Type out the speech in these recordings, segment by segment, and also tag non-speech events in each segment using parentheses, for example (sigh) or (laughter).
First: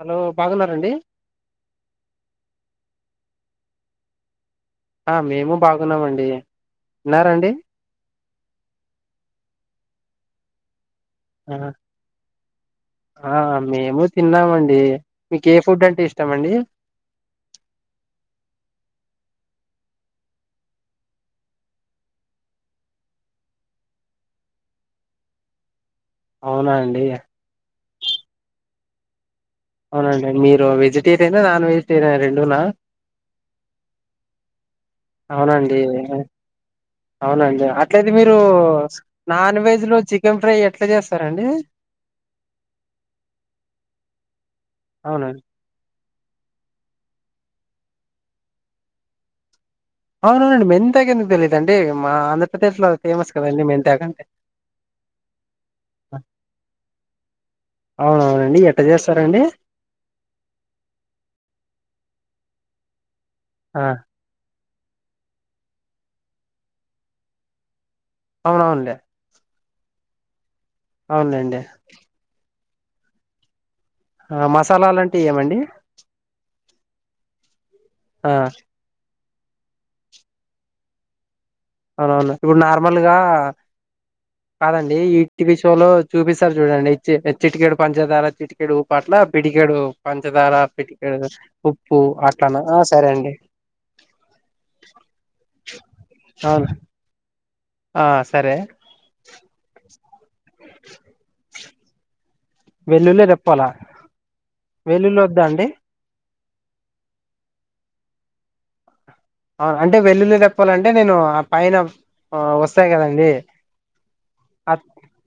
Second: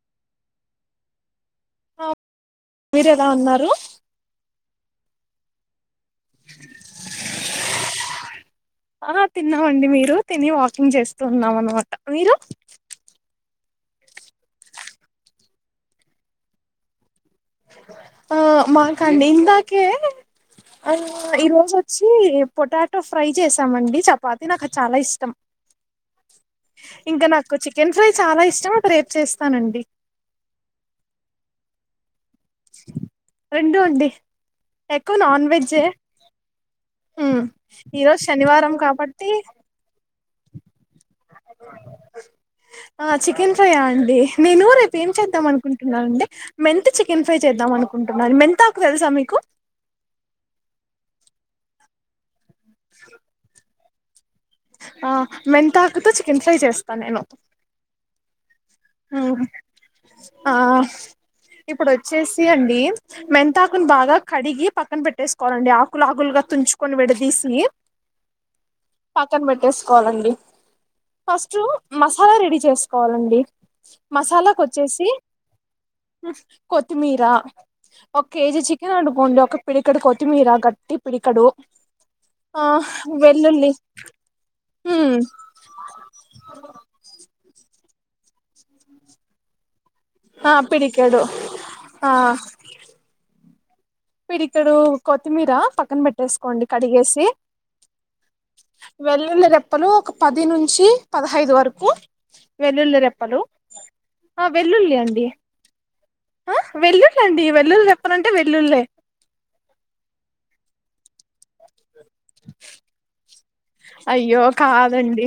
Hello బాగున్నారండి మీరు ఎలా ఉన్నారు ఆ మేము బాగు ఉన్నామండీ తిన్నారండీ అండి మీరు తిని వాకింగ్ చేస్ తున్నాం అనమాట మీరు ఆ మేము తిన్నామండి మీకు ఏ ఫుడ్ అంటే ఇష్టం అండి ఆ మాకండి ఇందాకే ఆ ఈరోజు వచ్చి పొటాటో ఫ్రై చేసామండి చపాతి నాకు చాలా ఇష్టం అవునా అండి ఇంక నాకు చికెన్ ఫ్రై చాలా ఇష్టం రేపు చేస్త్ అవునండి మీరు వెజిటేరియన్ నాన్ వెజ్ టేరారిన్ (inaudible) రెండు అండి ఎక్కువ నాన్ అవునా అండి వెజ్జే ఉమ్. అవునా అండి అట్లాయితే ఈరోజు మీరు శనివారం కాబట్టి నాన్ వెజ్ లో చిక్ ఏం ట్రయట్ ఆ చికెన్ ఫ్రై ఆ అండి నేను రేపు ఏం అవునండి చేద్దాం అనుకుంటున్నానంటే మెంతూ చికెన్ ఫ్రై చేద్దాం అనుకుంటున్నాను మెంతాకు తెలుసా మీకు అవునావునండి మెంతాకు ఎందుకు తెలియదండి మా ఆంధ్ర (inaudible) ఫేమస్ కదండీ మెన్త్ యాగంటే ఆ మెంతాకుతో చికెన్ ఫ్రై చేస్తా నేను డి ఎఫ్ హ్మ్ ఆ ఇప్పుడు వచ్చేసి అండి ఆ మెంతాకున్ బాగా కడిగి పక్కన పెట్టేసుకోవాలండి ఆకులు ఆకులుగా తుంచుకొని విడదీసి అవునాండి వేసుకోవాలండి ఫస్ట్ మసాలా రెడి చేస్ కావాలండి ఆ మసాలాలంటె ఏవండి కొత్తిమీరా ఒక కేజీ చికెన్ వండుకోండి ఒక పిడికడు కొత్తిమీర గట్టి పిడికడు. అవు అవును ఇప్పుడు ఆ నార్మల్ గా వెల్లుల్లి కాదండి ఉమ్ ఈ టీవీ షో లో చూపిస్తారు చూడండి చిట్ చిటికెడు పంచదార చిటికెడు ఉప్ అట్ల పిడికెడు ఆ పంచదార పిడికెడు పెటికడు ఉప్పు ఆ అట్లనా ఆ సరే అండి పిడికెడు కొత్తిమీర పక్కన పెట్టేసు కోండి అవును కడిగేసి ఆ సరే ఇ వెళ్ళల్లి రెప్పలు ఒక పది నుంచి పదహైదు వర కు వెల్లుల్లి రెప్పలా వెల్లుల్లి వద్దా అండి ఆ వెల్లుళ్ళండి వెల్లుల్లి రెప్పలంటే వెల్లుళ్లే అవును అంటే వెల్లుల్లి రెప్పలంటే నేను ఆ పైన అ వస్తాయి కదండి అయ్యో అ కాదండి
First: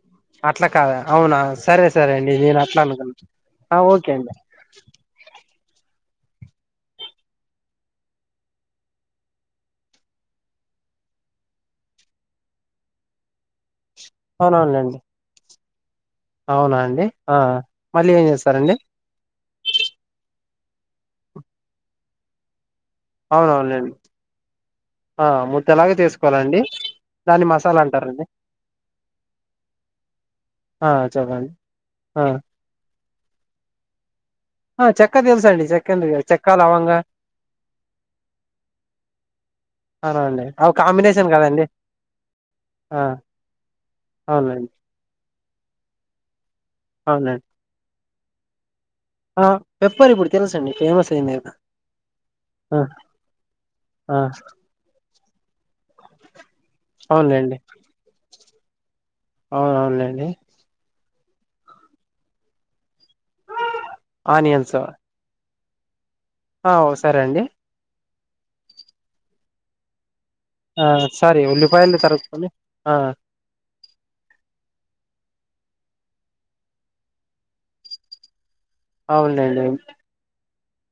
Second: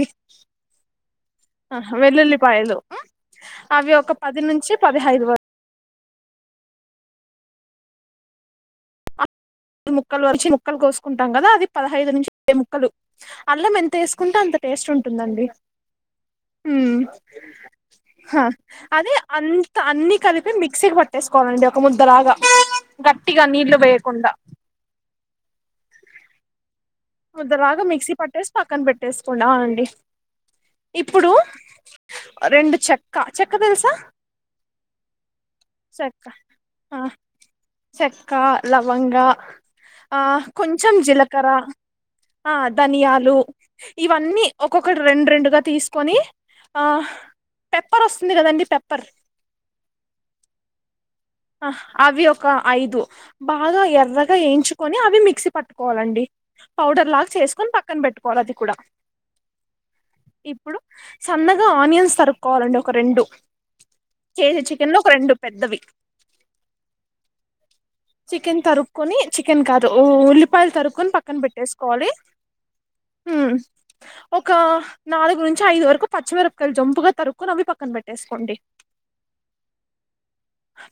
అట్లా కాదా అవునా సరే సరే అండి. నేను వెల్లుల్లిపాయలు అట్లా అనుకున్నా అవి ఓకే ఒక అండి. పది నుంచి పదిహైదు వరకు ముక్కలు వల్చి ముక్కలు కోసుకుంటాం కదా అది పదహైదు నుంచి ఇరవై ముక్కలు అల్లం ఎం తేసుకుంటే అంత టేస్ట్ అవునవునులేండి ఉంటుందండి. అవునా హ్మ్ అండి ఆ మళ్ళీ ఏం హా చేస్తారండి అదే అంతా అన్ని కలిపి ఇ మిక్సీకి పట్టేసుకోవాలండి ఒక ముద్ద లోగా గట్టిగా నీళ్లు అవునవునులేండి వేయకుండా ఆ ముద్దలాగ చేసుకోవాలండి దాన్ని ముద్దలాగా మసాలా మిక్సీ అంటారండి పట్టేసి పక్కన పెట్టేసుకోండి ఆ అండి ఆ ఇప్పుడు చెప్పండి ఆ రెండు చ క్క చెక్క తెల్సా ఆ చెక్క తెలుసండి ఎందుకు తె చెక్క ఆ లవంగా చెక్క లవంగా ఆ అవునండి అవి కొంచెం కాంబినేషన్ జీలకర్ర కదండి ఆ ధనియాలు ఇవన్నీ అవునండి ఒక్కొక్కటి రెండు రెండుగా తీసుకొని ఆ అవునండి పె పేపర్ వస్తుంది కథ అండి పెపర్ ఆ పెప్పరి ప్పుడి తెలుసండి ఫేమస్ అయింది కదా ఆ అవి ఒక ఆ ఐదు బాగా ఆ ఎర్రగా వేయించుకొని అవి మిక్సీ పట్టుకు కోవాలి అండి పౌడర్ లాగా చేసుకొని పక్కన పెట్టుకోవాలి అది కూడా అవునవునులేండి ఇప్పుడు సన్నగా ఆనియన్స్ తరుక్కోవాలిండి ఒక రెండు కేజీ ఆనియన్స్ చికెన్ లో ఒక రెండు పెద్దవి ఆ సరే అండి చికెన్ తరుపుకని చికెన్ కాదు ఉల్లి పాయలు ఆ తరుని పక్కన సారీ ఉల్లిపాయలు పెట్టేసుకోవాలి తరుక్కొని ఆ ఒక నాలుగు నుంచి ఐదు వరకు పచ్చిమిరపకాయలు జంపుగా తరుకొని పక్కన పెట్టేసుకోండి అవునండి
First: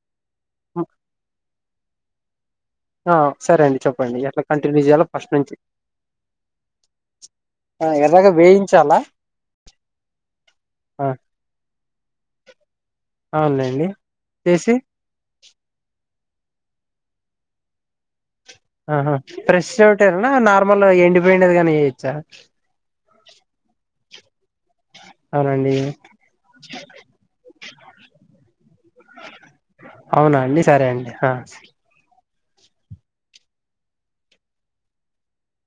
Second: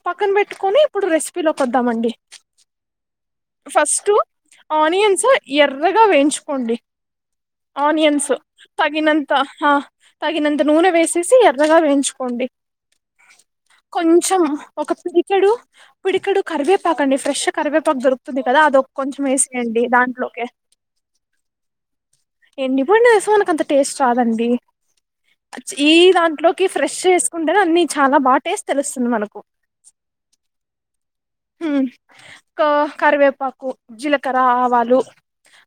పక్కన పెట్టుకొని ఇప్పుడు రెసిపీలో కొద్దామండి ఆ సరే అండి ఫస్ట్ చెప్పండి ఎట్లా కంటిన్యూ చేయాలో ఆనియన్స్ ఫస్ట్ నుంచి ఎర్రగా వేయించుకోండి ఆ ఆనియన్స్ ఎర్రగా వేయించాలా తగినంత తగినంత నూనె ఆ వేసేసి ఎర్రగా వేయించు కోండి అవునులేండి చేసి పుడికాడు పుడికాడు కరివేపాకు అండి ఫ్రెష్ కవేపాక్ దొరత ఆహా ఫ్రెష్ చటనా నార్మల్ ఎండిపోండేది కాని చేయచ్చా కాదండి ఈ దాంట్లోకి ఫ్రెష్ చేసుకుంటే అన్నిీ చాలా బా టేస్ట్ తెలుస్తుంది మనకు అవునా అండి సరే అండి ఆ మ్మ్ కరివేపాకు జీలకర్ర ఆవాలు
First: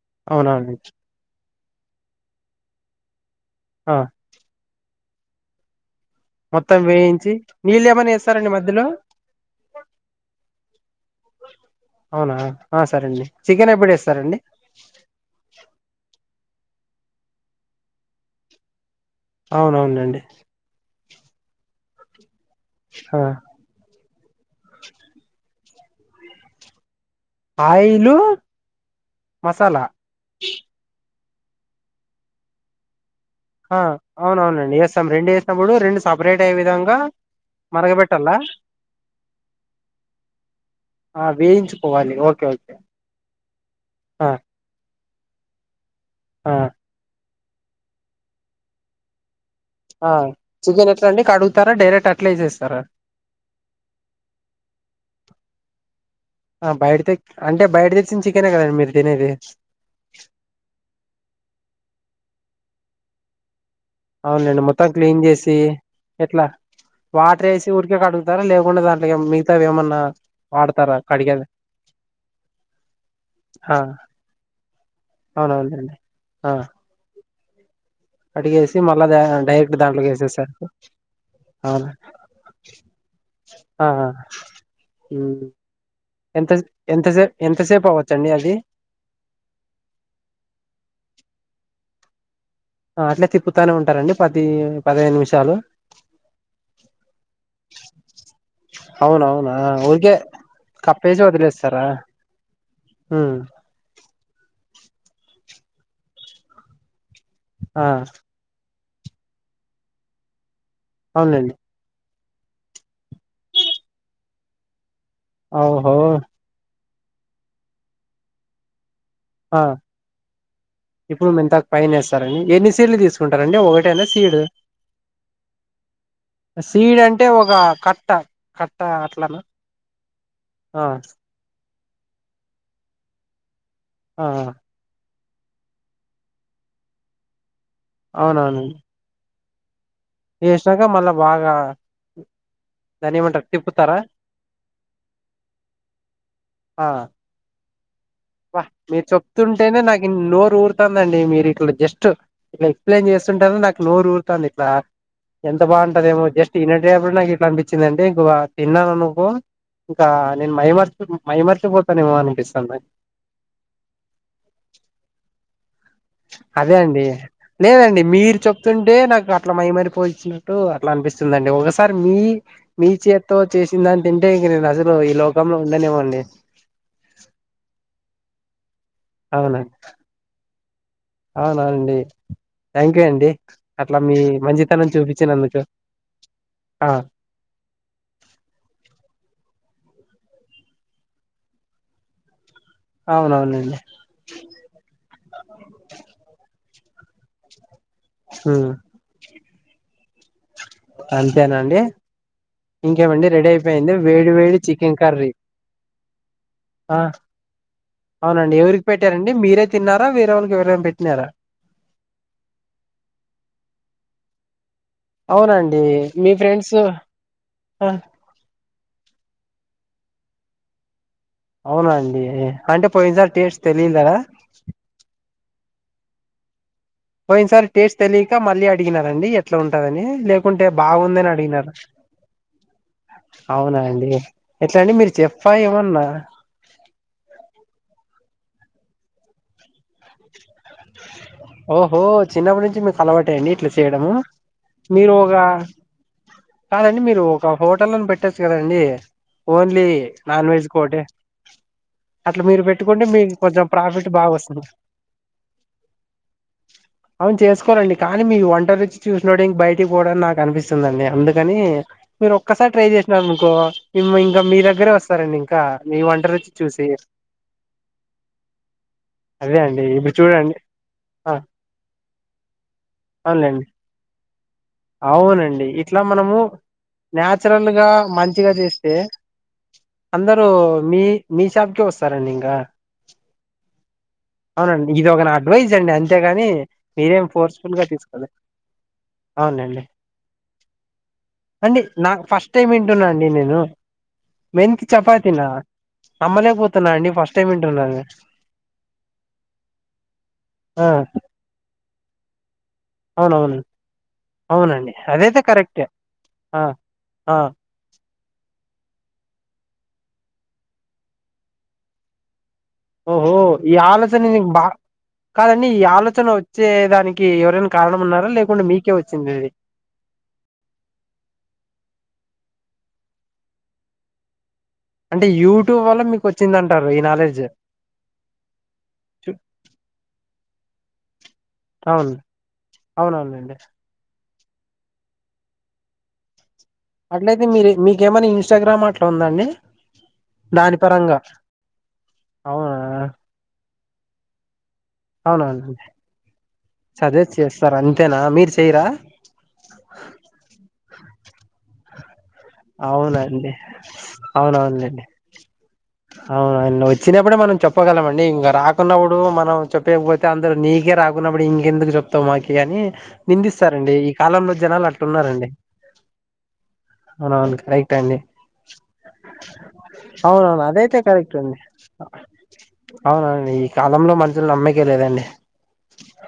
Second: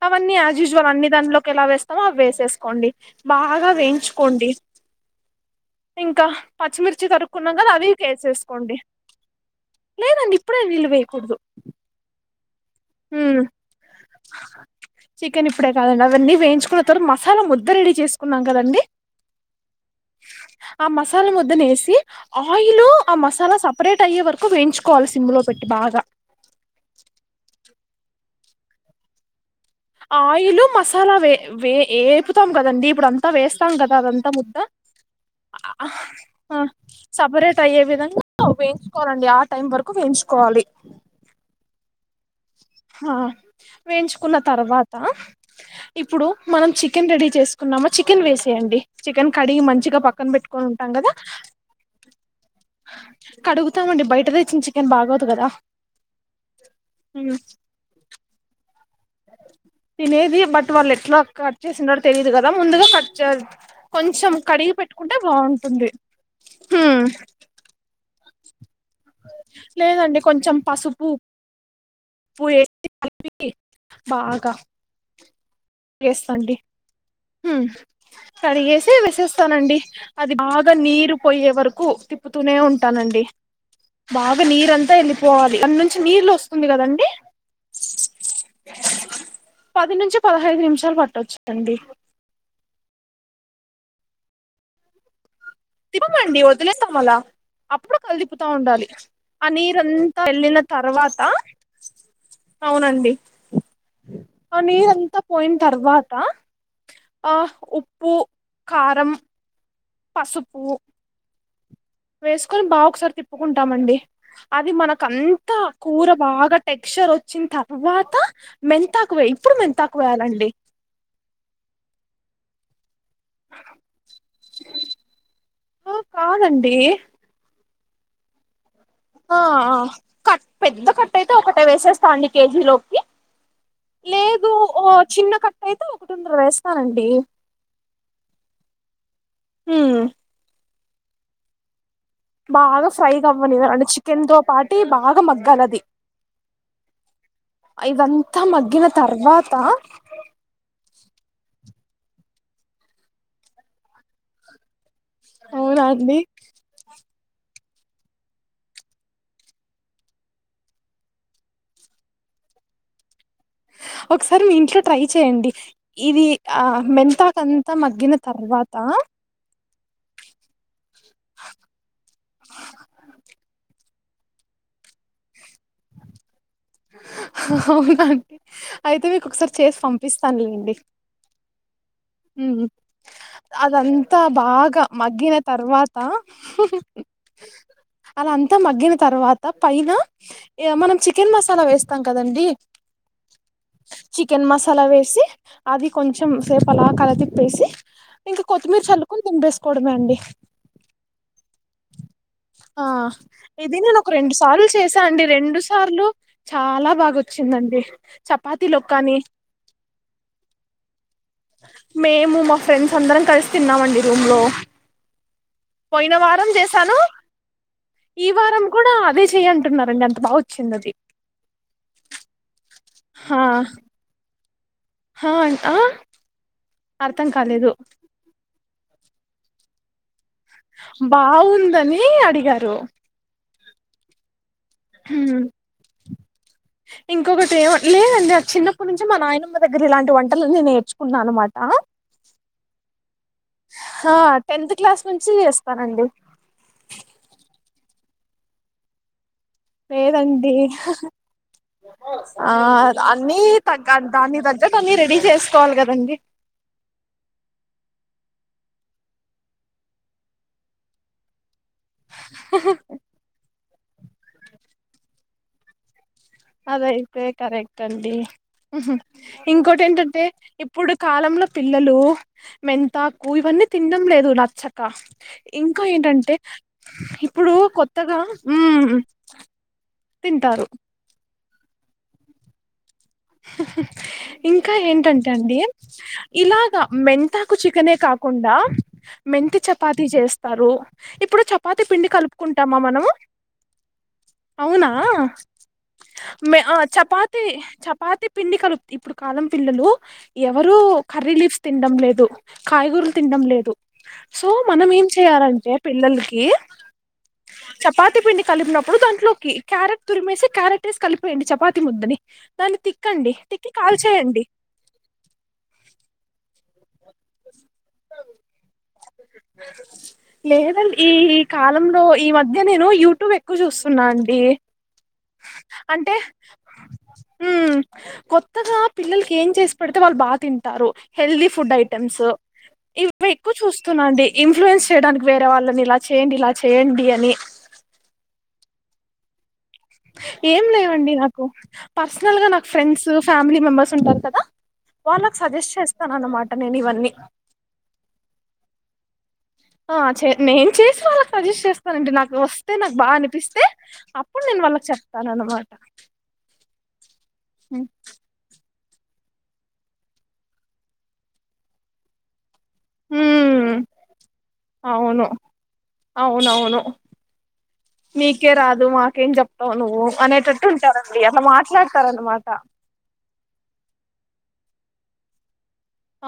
అవన్నీ యాస్ అవునవును ఉసుఅల్ అన్నీ దానిలో ఎలా వేస్తామో అవి వేసేసుకోండి బాగా ఆ వేయించుకోండి ఇంకా మొత్తం పచ్చిమిర్చి వేయించి తరుక్కున్నాం కదా నీళ్ళు అవి ఏమన్నా వేస్తారండి కేసేసుకోండి మధ్యలో లేదండి నిళ్ళు వేయకూడదు అవునా ఆ సరే అండి చికెన్ ఎప్పుడు వేస్తారండి చికెన్ ఇప్పుడే కాదండి అవన్నీ వేయించి కున్న తర్వాత మసాలా ముద్ద రెడీ చేసుకున్నాం కదండి అవునవునండి మసాల ముద్దనే వేసి ఆయిల్ ఆ మసాలా సపరేట్ అయ్యే వరకు వేయించుకోవాలి సిమ్ లో పె బాగా ఆయిలు మసాలా ఆయిల్ మసాలావే వే ఏయిపుతాం కదండి ఇప్పుడు అంత అంత వేస్తాం ఆ కదా అదంతా ముద్ద అవునవునండి వేస్తాం రెండు వేసినప్పుడు రెండు సపరేట్ అయ్యే విధంగా సపరేట్ అయ్యే విధంగా మరగబెట్టాలా వేయించుకోవాలండి ఆ టైం వరకు వేయించుకోవాలి ఆ వేయించుకోవాలి ఓకే ఓకే హ ఆ వేయిన్చుకున్న తర్వాత్ త ఇప్పుడు ఆ మనం చికెన్ రెడీ చేస్క్ కున్నామా చికెన్ వేసేయన్డి చికెన్ కడిగి మంచిగా ఆ చికెన్ పక్కనబెట్టుకొనున్టామ్ ఎట్లా గదా అండి కడుగుతారా డైరెక్ట్ అట్లా వేసేస్తారా కడుగుతామండి బయట తెచ్చిన చికెన్ బాగోదు గదా ఆ బయట తె అంటే బయట తెచ్చిన చికెనే గదా మీర్ తినేదీ బట్ వాళ్ళు ఎట్లా కట్ చేసినరో తెలియదు గదా దా ముందుగా కట్ చెస్ అవునండి మొత్తం క్లీన్ జేసి ఎట్లా వాటర్ ఏసి ఊరికే కడుగ్ గ ర్ లేకుండా అ మిగతావేమన్నా లేదండి వాడతారా కడిగేది పప్పు వేసి కలిపి ఆ బాగా అవునవునండి ఆ చేేస్తాండి హ కడిగేసి కడిగేసే మళ్ళా డైరెక్ట్ వెసేస్తానండి దాంట్లోకి అది వేసేసారు బాగా నీరు పోయే వరకు అవునా తిప్పుతూనే ఉంటానండి ఆ ఆ బాగా నీర అంతా ఉమ్. వెళ్ళిపోవాలి అన్ని నుంచి నీళ్లు ఎంత వస్తుంది కదండి ఎంతసేపు ఎంతసేపు అవ్వచ్చండి అది పది నుంచి పదహైదు నిమిషాలు పట్టొచ్చుదండి అట్లే తిప్పుతూనే ఉంటారంండి పది పదిహేను నిమిషాలు తిప్పమండి వదిలేస్తాం అలా అప్పుడు కలి తప్పుతా ఉండాలి ఆ అవునవునా ఊరికే నీరంతా వెళ్ళిన తర్వాత కప్పేసి వదిలేస్తారా అవునండి ఉమ్ ఆ నీరంతా పోయిన తర్వాత ఆ ఆ ఉప్పు కారం పసుపుూ డి వేసుకొని బాగా ఒకసారి తిప్పుకుంటామండి అది మనకు కంత ఓహో కూర భాగా టె అక్షర్ వచ్చిన తర్వాత మె ఆ ఇప్పుడు మంతాకు పైన వస్తారని ఎన్ని తెలి చంటారంండి ఒకటైనా సీడు ఆ కాదండి సీడ్ అంటే ఒక క ట ఆ కట్ పెద్ద ఆ కట్ట అయితే ఒకటే వేసే అం కేజి లోకి ఆ చిన్న కప్పు అయితే ఒకటిన్నర వేస్తానండి అవునవును హ్మ్ వేసినంక మల్ల బాగా బాగా ఫ్రై దాన్ని ఏమంటారు అవ్వని అంటే తిప్పుతారా చికెన్ తో పాటి బాగా మగ్గాలి అది అబ్బా మీరు చెప్తుంటేనే నాకు నోరు ఊరుతాన్ అవునండి మీరు ఇట్లా జస్ట్ ఇట్లా ఎక్స్ప్లెయిన్ చేస్తుంటేనే నాకు నోరు ఊరుతుంది ఇట్లా ఎంత అవునండి బాగుంటదేమో జస్ట్ ఈనేటప్పుడే ఇట్లా అనిపిస్తుం వచ్చిందండి ఇం తిన్నాను అనుకో ఇంకా నేను మైమర్చి మైమర్చిపోతానుమో అనిపిస్తుాను ఒకసారి మీ ఇంట్లో ట్రై చేయండి ఇది ఆ అదే అండి మెంతాకంతా లేదండి మగ్గిన మీరు తర్వాత చెప్తుంటే నాకు అట్లా మైమరిపోల్చ్చినట్టు అట్లా అనిపిస్తుందండి ఒకసారి మీ మీ చేత్తో చేసిందాన్ని తింటే ఇంక నేను అసలు ఈ లోకంలో ఉండనేమోండి అవునాంటడి అయితే మీకు ఒకసారి చేసి పంపిస్తాను లేండి అవునానండి మీ అదంతా బాగా మంచితనం మగ్గిన చూపించినందుకు తర్వాత ఆ అదంతా మగ్గిన తర్వాత పైన మనం చికెన్ మసాలా వేస్తాం కదండీ అవునవునండి చికెన్ మసాలా వేసి అది కొంచెం స ఫలా కాలత పేసి ఇంకా కొత్తిమీర చల్లుకుని తిపేకోడమే అండి అంతేనండి ఆ ఇంకేమండి రెడీ ఇది అయిపోయింది నేను ఒక వేడి రెండు వేడి సార్లు చికెన్ చేసా అండి కర్రీ రెండు సార్లు చాలా బాగా వచ్చిందండి అవునండి చపాతీలో ఎవరికి కానీ పెట్టారండి మీరే తిన్నారా వేరేవరికి ఎవరనా పెట్టినారా మేము మా ఫ్రెండ్స్ అందరం కలిసి తిన్నామండి రూమ్ లో అవునండి పోయిన మీ వారం ఫ్రెండ్స్ చేశాను అ ఈ వారం కూడా అదే చెయ అంటున్నారండి అంత బాగా వచ్చింది అది అవునండి అంటే పోయింది సార్ టేస్ట్ తెలిందారా హ హ అర్థం పోయిన్ సార్ కాలేదు టేస్ట్ తెలియక మళీ అడి గినారండి ఎట్లా ఉంటందని బావుందని అడిగారు అవునా అండి ఎట్లాండి మీరు హ్మ్ చెప్పా ఏమన్నా ఇంకొకటి ఏమ లేదండిది చిన్నప్పటి నుంచి మ నాయన దగ్గర ఇలాంటి వంటలన్నీ నేర్చుకున్నా అనమాట ఓహో చిన్నప్పటి నుంచి మీకు అలవాటే అండి ఇట్లా చేయడము టెన్త్ క్లాస్ మీరు నుంచి ఒక చేస్తానండి కాదండి మీరు ఒక హోటల్లోని పెట్టొచ్చు కదాండి లేదండి అట్లా ఆ మీరు పెట్టుకుంటే మీకు అని కొంచెం తగ్గ ప్రాఫిట్ బాగా దాన్ని తగ్గ వస్తుంది ద అన్ని రెడీ చేసుకోవాలి కదండి అవును చేసుకోవాలండి కానీ మీ ఒంటరి వచ్చి చూసినోడు ఇంక బయటకి పోవడం నాకు అనిపిస్తుందిండి అందు కాని మీరు ఒక్కసారి ట్రై చేసినారు అనుకో ఇంకా మీ దగ్గరే వస్తారంండి ఇంకా మీంట అదయితే కరెక్ట్ అండి అదే ఇంకోటి అండి ఇప్పుడు ఏంటంటే చూడండి ఇప్పుడు ఆ కాలంలో పిల్లలు మెంతాకు ఇవన్నీ అవునులేండి తినడం లేదు నా చక్క అవునండి ఇంకా ఇట్లా ఏంటంటే మనము ఇప్పుడు న్యాచురల్ గా కొత్తగా మంచిగా ఉ చేస్తే అందరూ తింటారు మీ మీ షాప్ కె వస్తారంండి ఇంకా ఇంకా అవునండి ఇది ఒక ఏంటంటే నా అండి అడ్వైజ్ అంతేగాని ఇలాగా మీరేం మెంతాకు ఫోర్స్ఫుల్ గా చికెనే తీసుకోలే కాకుండా మెంతి అవునండి చపాతి చేస్తారు ఇప్పుడు అండి చపాతి పిండి నా ఫస్ట్ టైం కలుపుకుంటామా వింటున్నా మనము అండి నేను మెంతి అవునా చపాతీనా మే హ నమ్మలేకపోతున్నా అండి ఫస్ట్ చపాతి టైం చపా వింటున్నాను పాతే పిండి కలు ఇప్పుడు కాలం పిల్లలు ఎవరు ఆ కర్రీ లీఫ్స్ తినడం లేదు ద్దు కాయగూరలు తినడం అవునవును లేదు సో మనం అవునండి ఏం అదైతే చేయాలంటే కరెక్టే పిల్లలకి ఆ ఆ చపాతి పిండి కలిపినప్పుడు దాంట్లో ఇంట్లోకి క్యారెట్ తురిమేసి క్యారెట్ వేసి కలిపేయండి చపాతి ముద్దని దాన్ని ఓహో తిక్కండి తిక్కి ఈ ఆలోచన కాల్చేయండి నీకు బా కాదండి ఈ ఆలోచన వచ్చ వచ్చే దానికి ఎవరైనా కారణం ఉన్నారా లేకుంటే మీకే వచ్చింది ఇది లేదండి ఈ కాలంలో ఈ మధ్య మధ్య నేను యూట్యూబ్ ఎక్కువ చూస్తున్ అండి అంటే యూట్యూబ్ వల్ల అంటే మీకు వచ్చిందంటారు ఈ నాలెడ్జ్ కొత్తగా చు పిల్లలకి ఏం చేసి పెడితే వాళ్ళు బా తింట తారు హెల్ది ఫుడ్ అవును ఐటెమ్స్ ఇవి ఎక్కువ అవునవునండి చూస్తున్నాండి ఇన్ఫ్లుయెన్స్ చేయడానికి వేరే వాళ్లని ఇలా చేయండి ఇలా చేయండి అని అట్లయితే మీర మీకేమని ఇంస్టాగ్రామ్ అట్లా ఉందండి ఏం దాని లేవండి పరంగా నాకు పర్సనల్ గా నాకు అవునా ఫ్రెండ్స్ ఫ్యామిలీ మెంబర్స్ ఉంటారు కదా వాళ్ల సజెస్ట్ అవునవునండి చేస్తాను అన్నమాట నేను ఇవన్నీ సజెస్ట్ చేస్తారు అంతేనా మీరు చెయరా ఆ చె న చేసి వాళ్ళకి సజెస్ట్ చేస్తానండి నా అవునండి అప్పుడు నేను వాళ్ళకి అవునవునండి చెప్తాను అన్నమాట అవునా వచ్చినప్పుడు మనం చెప్పగలమండి ఇంక రాక కొన్నప్పుడు మనం చొప్పియకపోతే అందరూ నీకే రాకున్నప్పుడు ఇంకెందుకు చెప్తావు మాకి అని ఉమ్ నిందిస్తారండి ఈ కాలంలో జనాలు అవును అట్టున్నారండి అవునవును మీకే రాదు మాకేం చెప్తావు నువ్వు అవునవును అనేటట్టు అదైతే ఉంటారంండి కరెక్ట్ అలా అండి మాట్లాడతార అనమాట అవునండి ఈ కాలంలో మనుషులు నమ్మికే లేదండి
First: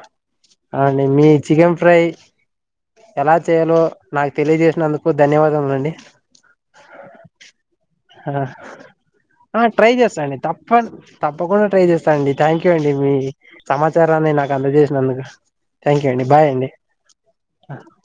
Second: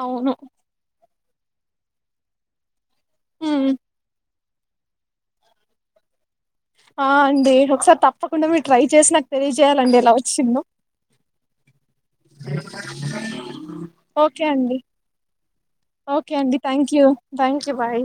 అవును అవునండి మీ చికెన్ ఫ్రై ఎలా ఉమ్ చేయాలో నా తెలియజేసినందుకు ధన్యవాదములు అండి అ హ అండి ఒకసారి తప్పకుండా మీరు ట్రై చేసి నాకు ట్రై తెలియజేయాలండి ఎలా చేస్తాండి వచ్చిందో తప్ప తప్పకుండా ట్రై చేస్తాండి థ్యాంక్ యూ అండి మీ సమాచారాన్ని ఓకే నాకు అండి అందజేసినందుకు థ్యాంక్ యూ అండి ఓకే బాయ్ అండి thank you thank you bye